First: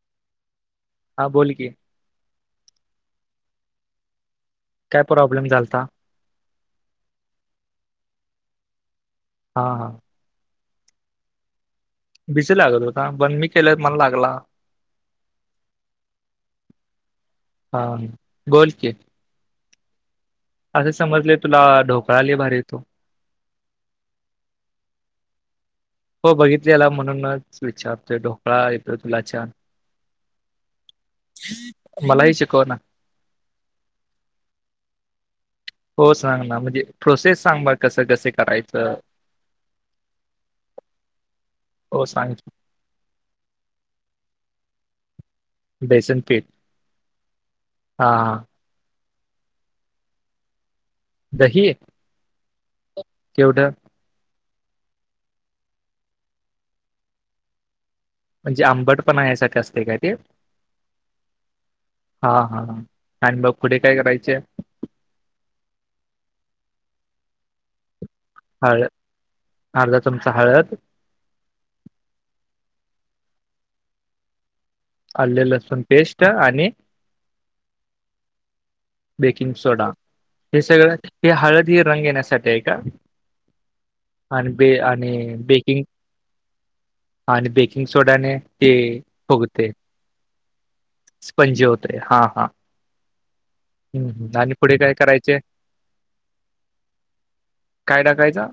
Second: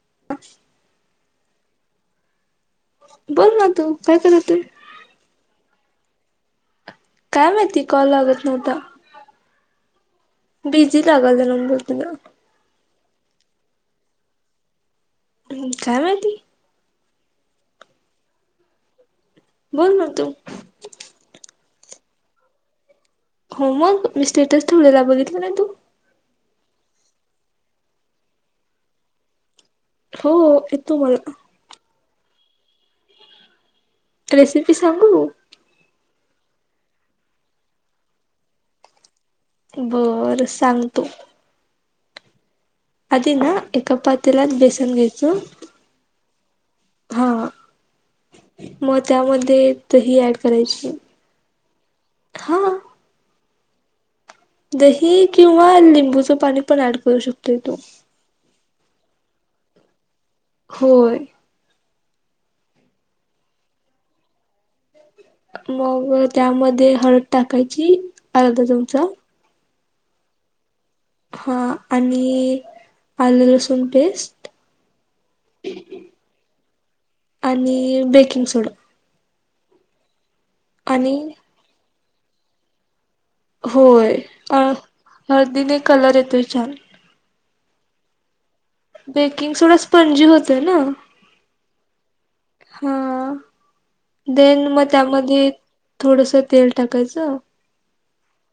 [unintelligible] हा बोल की बोल ना तू काय करतोय काय प्रॉब्लेम झालता काय माहिती कॉल लागत नव्हता. हा हां बिझी लागलता नंबर तुझा बिझि लागत होता, पण मी केलत मला लागला? काय माहिती? हा बोल की बोल ना तू असं समजले तुला ढोकळा लय भारी येतो. हो मग मी स्टेटस ठेवलेला, बघितलं नाही तू? हो बघितलीला म्हणूनच विचारतोय, ढोकळा येतोय तुला छान? हो, येतो मला मलाही शिकव ना रेसिपी सांगू? हो सांग ना, म्हणजे प्रोसेस सांग मग कसं कस करायचं? बर सांगतो. हो सांग. आधी ना एका पातेल्यात बेसन घ्यायचं. बेसन पीठ हा हा. मग त्यामध्ये दहि ऍड करायची. दही हां केवढ दही किंवा लिंबूचं पाणी पण ऍड करू शकतोय तो म्हणजे आंबट पना यायसाठी असतं काय ते? होय. हा हा आणि मग पुढे काय करायचे? मग त्यामध्ये हळद टाकायची? अर्धा हळद चमचा. अर्धा चमचा हळद हा आणि आलं लसूण पेस्ट आल्ल लसुण पेस्ट आणि? आणि बेकिंग सोडा? बेकिंग सोडा हे सगळं आणि हे हळदी रंग येण्यासाठी आहे का? होय आणि अ बे आणि हळदीने बेकिंग एक कलर येतोय छान? आणि बेकिंग सोड्याने? ते बेकिंग फुगते सोडा स्पंजी होतोय ना स्पंजे होते हा हा. हा हम्म हम्म. आणि देन पुढे मग काय करायचे त्यामध्ये थोडस तेल टाकायचं काय टाकायचं?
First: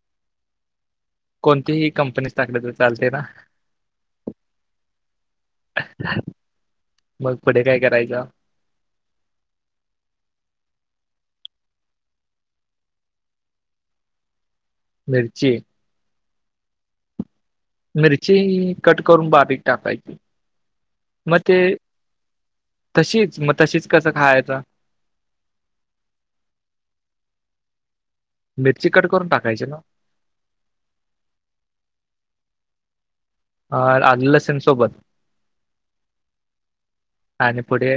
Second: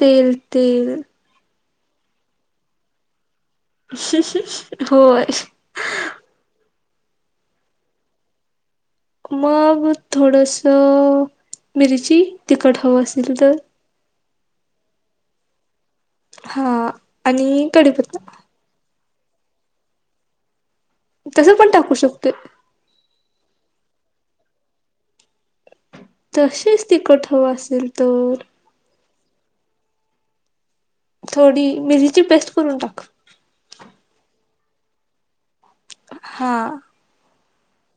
तेल तेल? कोणतीही कंपनीच टाकलं तर चालतंय ना? श होय. मग पुढे काय करायच? मग थोडस मिरची तिखट हवं असेल तर, मिरची. हा आणि- कडीपत्ता मिरची कट करून बारीक टाकायची. मग तसंच ते पण टाकू शकतोय. तशीच, मग तशीच कसं खायाचं? तशीच तिखट हवं असेल तर. मिरची कट करून टाकायची ना? थोडी मिरीची पेस्ट करून टाक. अ हाआजून लसूण सोबत. हा.. आणि पुढे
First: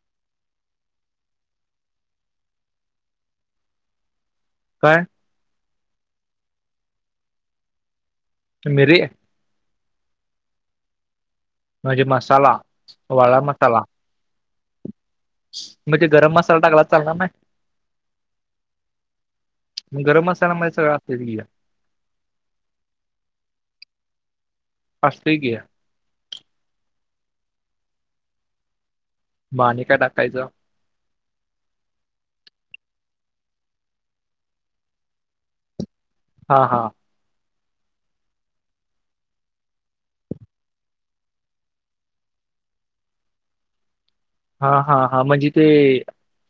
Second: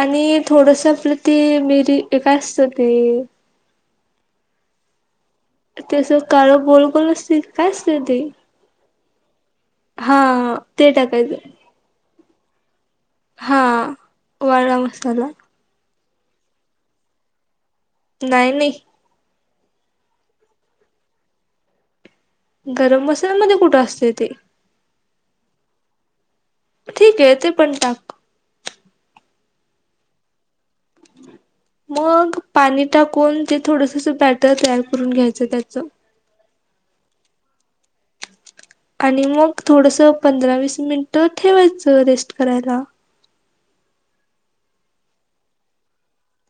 आणि थोडूस आपलं ते मिरी, काय असत ते? काय. ते असं काळं गोल-गोल असतंय ते काय असतंय ते. मिरी.. हा ते टाकायचं. म्हणजे मसाला. वाळा हां, वाळला मसाला. मग ते गरम मसाला टाकला तर चालणार नाही? नाही, नाही. गरम मसाल्यामध्ये सगळं असतंयच की ह्या. गरम मसाल्यांमध्ये कुठं असतंय ते? असतयं की हे. ठीक ये, ते पण टाक. म आणि काय टाकायचं. मग पाणी टाकून ते थोडसं असं बॅटर तयार करून घ्यायचं त्याच. हा, हा.. आणि मग थोडसं पंधरा-वीस मिनिट ठेवायचं रेस्ट करायला. हा, हा, हा... म्हणजे ते-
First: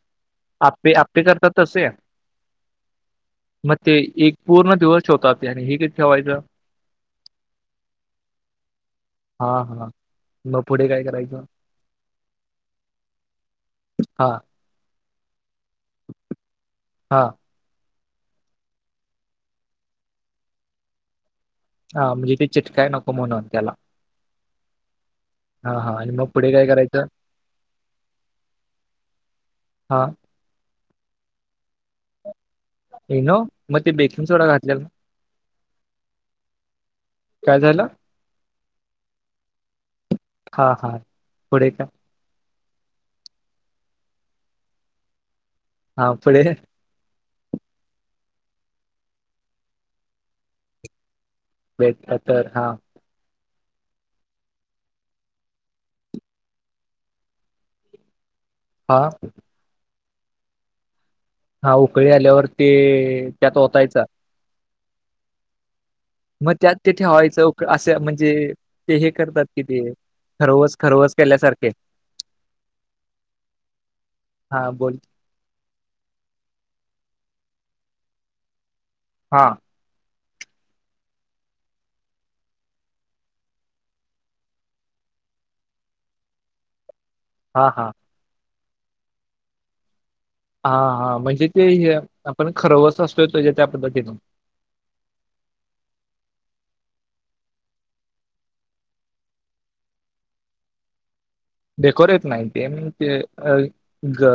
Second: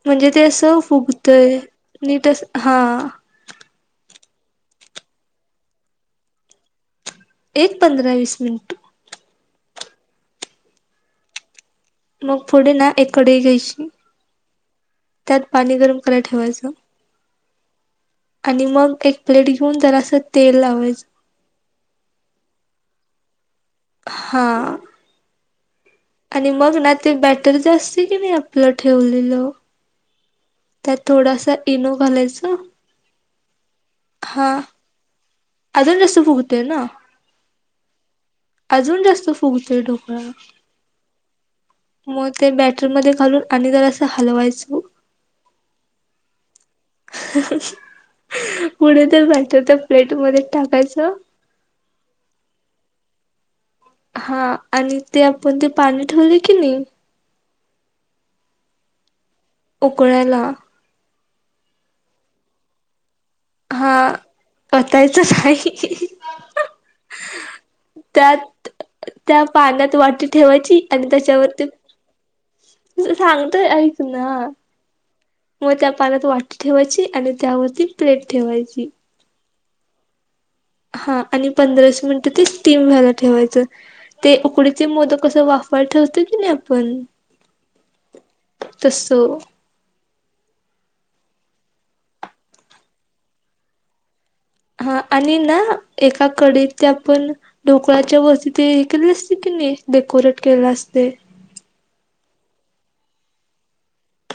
म्हणजे ते असं आप्पे आप्पे करतात फुगतंय, तसे नीटच हां... मग ते एक पूर्ण दिवस ठेवतात ते आणि हे किती ठेवायचं? एक पंधरा वीस मिनटं. हा, हां. मग पुढे काय करायचं? मग पुढे ना एक कढई घ्यायची, हा त्यात पाणी गरम कराय ठेवायच हां.. आणि मग एक प्लेट घेऊन जरासं तेल लावायचं. हा म्हणजे ते चिटकाय नको म्हणून त्याला. हां.. हा, हा. आणि मग. आणि पुढे काय मग ना करायचं ते बॅटर जे असतंय की नाही आपलं ठेवलेलं हा.. त्यात थोडासं इनो घालायचा, इनो! मग ते बेकिंग सोडा हा घातलेला ना. अजून जास्त फुगतंय ना, काय झालं अजून जास्त फुगतोय ढोक हा हा पुढे काय? मग ते बॅटर मध्ये घालून आणि जरासं हलवायचं. हा पुढे? पुढे ते बॅटर त्या प्लेट मध्ये टाकायचं. प्लेट नंतर हा. हा आणि ते आपण ते पाणी ठेवलय की नई हा. उकळायला. हा उकळी आल्यावर ते त्यात हा ओतायचा वतायचच हाई. मग त्यात ते ठेवायचं असं म्हणजे त्यात ते हे त्या करतात कि ते. पाण्यात वाटी खरवस ठेवायची आणि खरवस त्याच्यावरती केल्यासारखे त सांगतोय ऐक ना. हा बोल मग त्या पाण्यात वाटी ठेवायची आणि त्यावरती प्लेट ठेवायची. हां. हा आणि पंधरा, वीस मिनिटं ते स्टीम व्हायला ठेवायचं. ते उकडीचे मोदक कसं वाफवाय ठेवतोय की नाय आपण हां हां. तसं. हा हा म्हणजे ते हे आपण खरवस असतोय तज्या त्या पद्धतीनं. हा आणि ना एका कढईत ते आपण ढोकळ्याच्या वरती ते हे केलेल असतय की नाही डेकोरेट केलेल असतय. डेकोरेट नाई ते ते अ ग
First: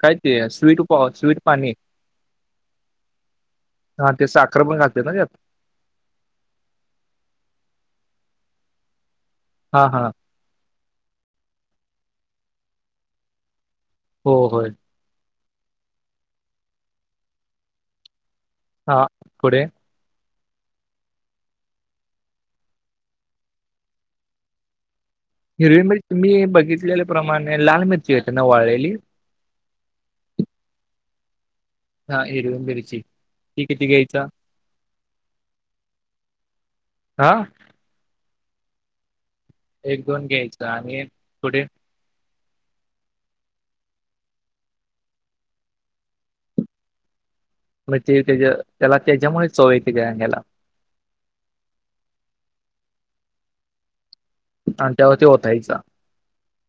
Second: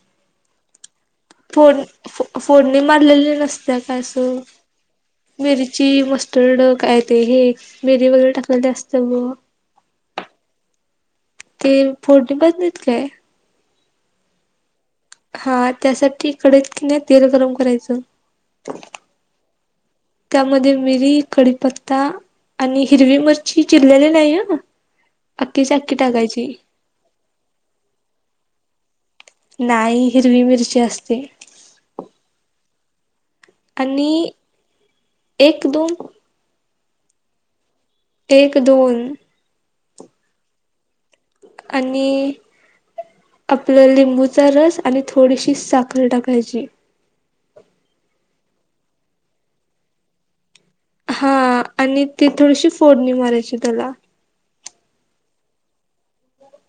काय ते स्वीट उपा स्वीट पाणी फोड-फोडणी मारलेली नसत्याय काय हा अस ते साखर पण घालते ना त्यात मिरची मस्त स्टरड काय ते हे मिरी वगैरे टाकलेल ते असतय बघ. हा हा. ते फोडणी म्हणत नाहीत काय? हो होय. हा त्यासाठी कढईत की नाय तेल गरम करायचं. हा पुढे. त्यामध्ये मिरी, कडीपत्ता आणि हिरवी मिरची चिरलेली नाई हं. हिरवी मिरची मी बघितलेल्या प्रमाणे लाल मिरची होते ना वाळलेली. नाही हिरवी मिरची असते. हा हिरवी मिरची ती किती घेयच? आणि एक दोन आं? एक, दोन. एक दोन घ्यायचा आणि पुढे. आणि आपलं लिंबूचा रस आणि थोडीशी साखर टाकायची. मग ते त्याझ त्याला तेच्यामुळच चव येत्या काय ह्याला? हां आणि ती थोडीशी फोडणी मारायची त्याला. आन त्यावर ते ओतायचा.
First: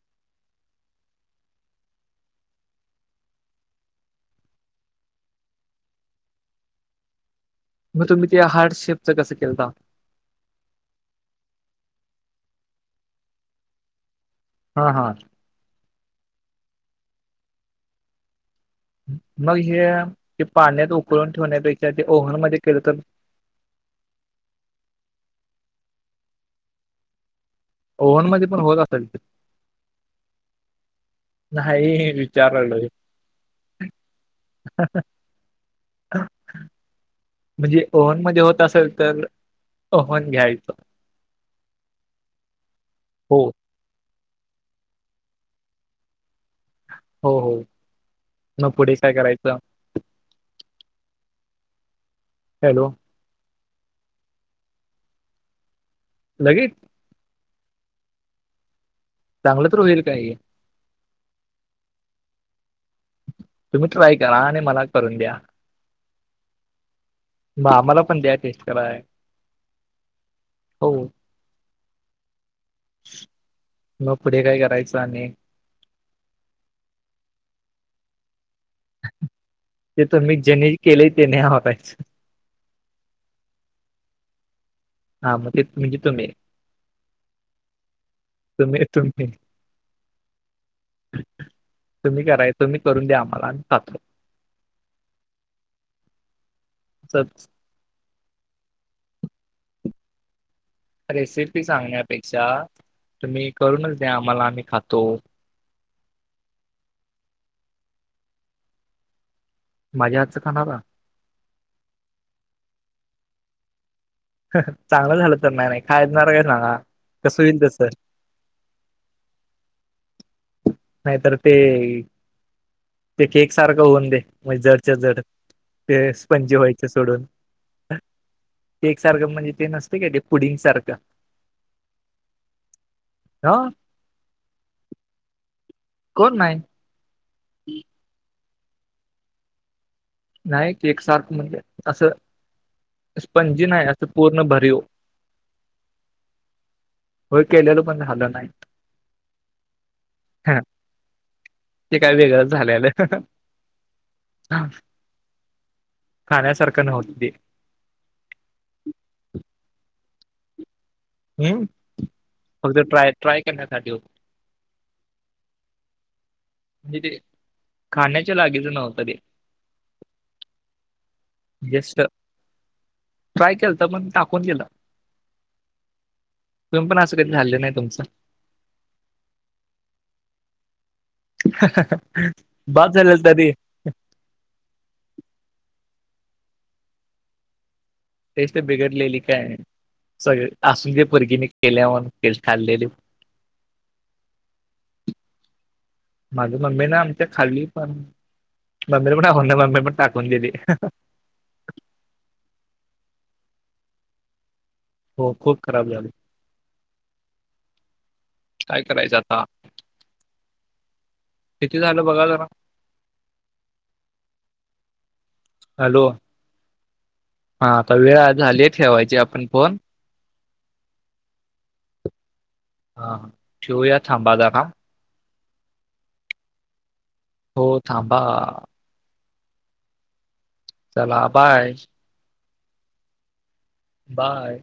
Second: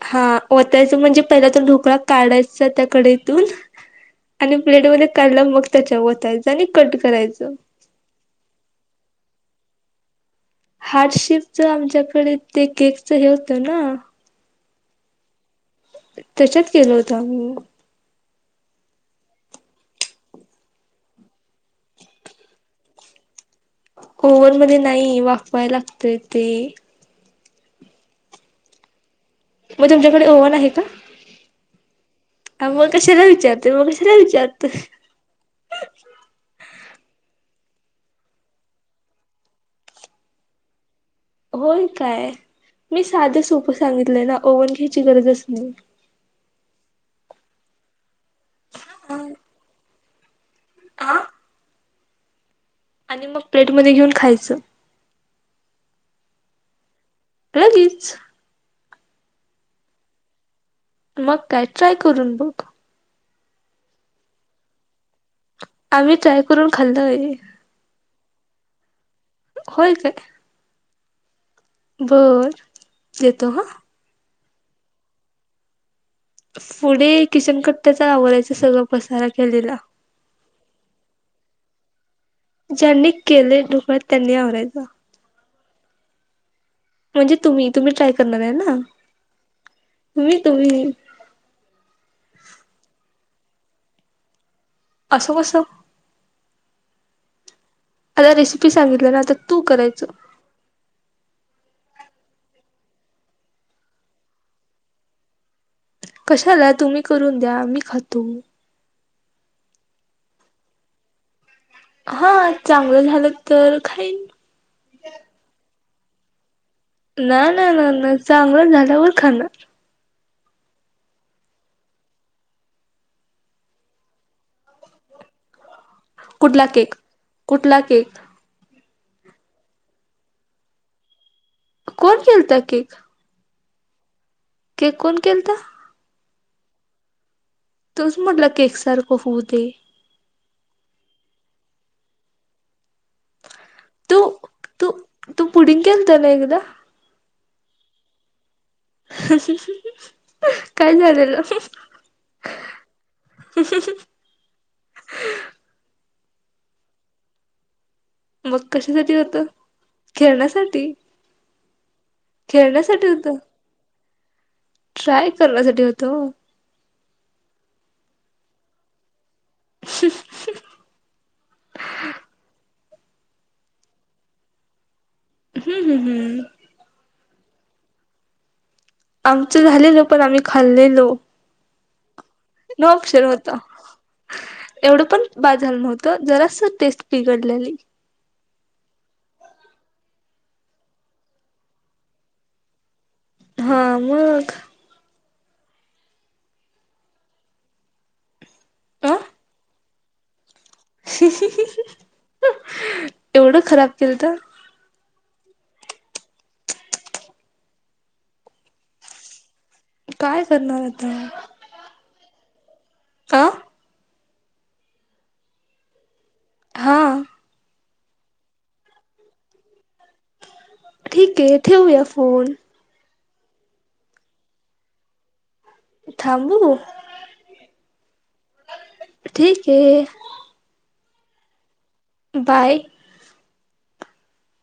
हा वतायचं म्हणजे पहिला तो ढोकळा काढायचा त्या कडईतून. आणि प्लेटमध्ये काढला मग त्याच्या वतायचं आणि कट करायचं. मग तुम्ही ते हार्ट शेपच कसं केलताव? हार्टशेपच आमच्याकडे ते केकचं हे होतं ना. हां हां. त्याच्यात केल होत आम्ही. मग हे ते पाण्यात उकळून ठेवण्यापेक्षा ते ओव्हन मध्ये केलं तर? ओव्हन मध्ये नाही वाफवाय लागतंय ते. ओव्हन मध्ये पण होत असेल की. मग तुमच्याकडे ओव्हन आहे का? नाही! आं विचारलोय मग कशाला विचारतो मग कशाला विचारतो? [inaudible] म्हणजे ओव्हन मधे होत असेल तर ओव्हन घ्यायचं. होय काय! मी साधं हो सोपं सांगितलंय ना ओव्हन घ्यायची गरजच नाही. हो हो मग पुढे करायचं. आं? हॅलो! आणि मग प्लेट मध्ये घेऊन खायच. लगेच! लगेच! चांगल तर होईल काय हे? मग काय ट्राय करून बघ! तुम्ही ट्राय करा आणि मला करून द्या. आम्ही ट्राय करून खाल्लोय. मग आम्हाला पण द्या टेस्ट कराय. होय काय! हो. बरं येतो हां. मग पुढे काय करायचं आणि? पुढे किचन कट्टाचा आवरायचं सगळं पसारा केलेला. ते तुम्ही ज्यांनी केलंय तेनी आवरायचं. ज्यांनी केलय डुकळत त्यांनी आवरायचं. हां मग तेच म्हणजे तुम्ही! म्हणजे तुम्ही तुम्ही ट्राय करणार आहे ना तुम्ही तुम्ही. तुम्ही कराय तुम्ही करून द्या आम्हाला आम्ही खातो. असं कसं? असंच आता रेसिपी सांगितल ना आता तू करायचं! रेसिपी सांगण्यापेक्षा तुम्ही करूनच द्या आम्हाला आम्ही खातो. कशाला तुम्ही करून द्या मी खातो. माझ्या हातचं खाणारा? हां चांगलं झालं तर खाईन. चांगलं झालं तर नाही नाही खाणार आहे काय सांगा! ना कसं होईल ना तसं ना ना चांगलं झाल्यावर खाणार. नाहीतर ते ते केक सारखं होऊन दे म्हणजे जडच्या जड ते पण जे कुठला व्हायचे केक? सोडून कुठला केक केक सारखं म्हणजे ते नसते काय ते पुडिंग सारखं. कोण केलता केक? [unintelligible] केक कोण केलता? कोण नाही. तुच म्हटला केक सारखं होऊ दे. नाही केक सारख म्हणजे असं स्पंजी नाही असं तू पूर्ण भरीव तू तू पुडिंग केलता ना एकदा? हो केलेलं पण झालं नाही. काय झालेलं. आल्या आल्या खाण्यासारखं नव्हत ते मग कशासाठी होत, खेळण्यासाठी हम्म, पण ते खेळण्यासाठी ट्राय होतं. ट्राय करण्यासाठी होतं. ट्राय करण्यासाठी होत ओ म्हणजे ते खाण्याच्या लागीच नव्हतं ते [unintelligible] गेस्ट ट्राय केलता पण टाकून दिल. हम्म हम्म हम्म तुम्हीपण अस कधी झाल नाही तुमचं आमचं झालेल पण आम्ही खाल्लेलो. [unintelligible] नो झालेल ऑप्शन होत. तरी एवढं पण बाद झालं नव्हतं जरास टेस्ट बिघडलेली. टेस्ट बिघडलेली काय? सगळे असू दे पोरगीने केल्या म्हणून ते खाल्लेली. हा मग माझ मम्मी ना आमच्या खाली पण अ मम्मीला पण आवडलं मम्मी पण टाकून दिली. एवढं खराब केलत. हो, खूप खराब झाले. काय करायचं आता काय करणार आता? किती झालं बघा जरा अ हॅलो. हां. हा आता वेळ झालीच ठेवायची आपण फोन ठीक ये ठेऊया फोन हा, ठेवूया थांबा जरा थांबू हो थांबा. ठीक ये. चला बाय. बाय. बाय.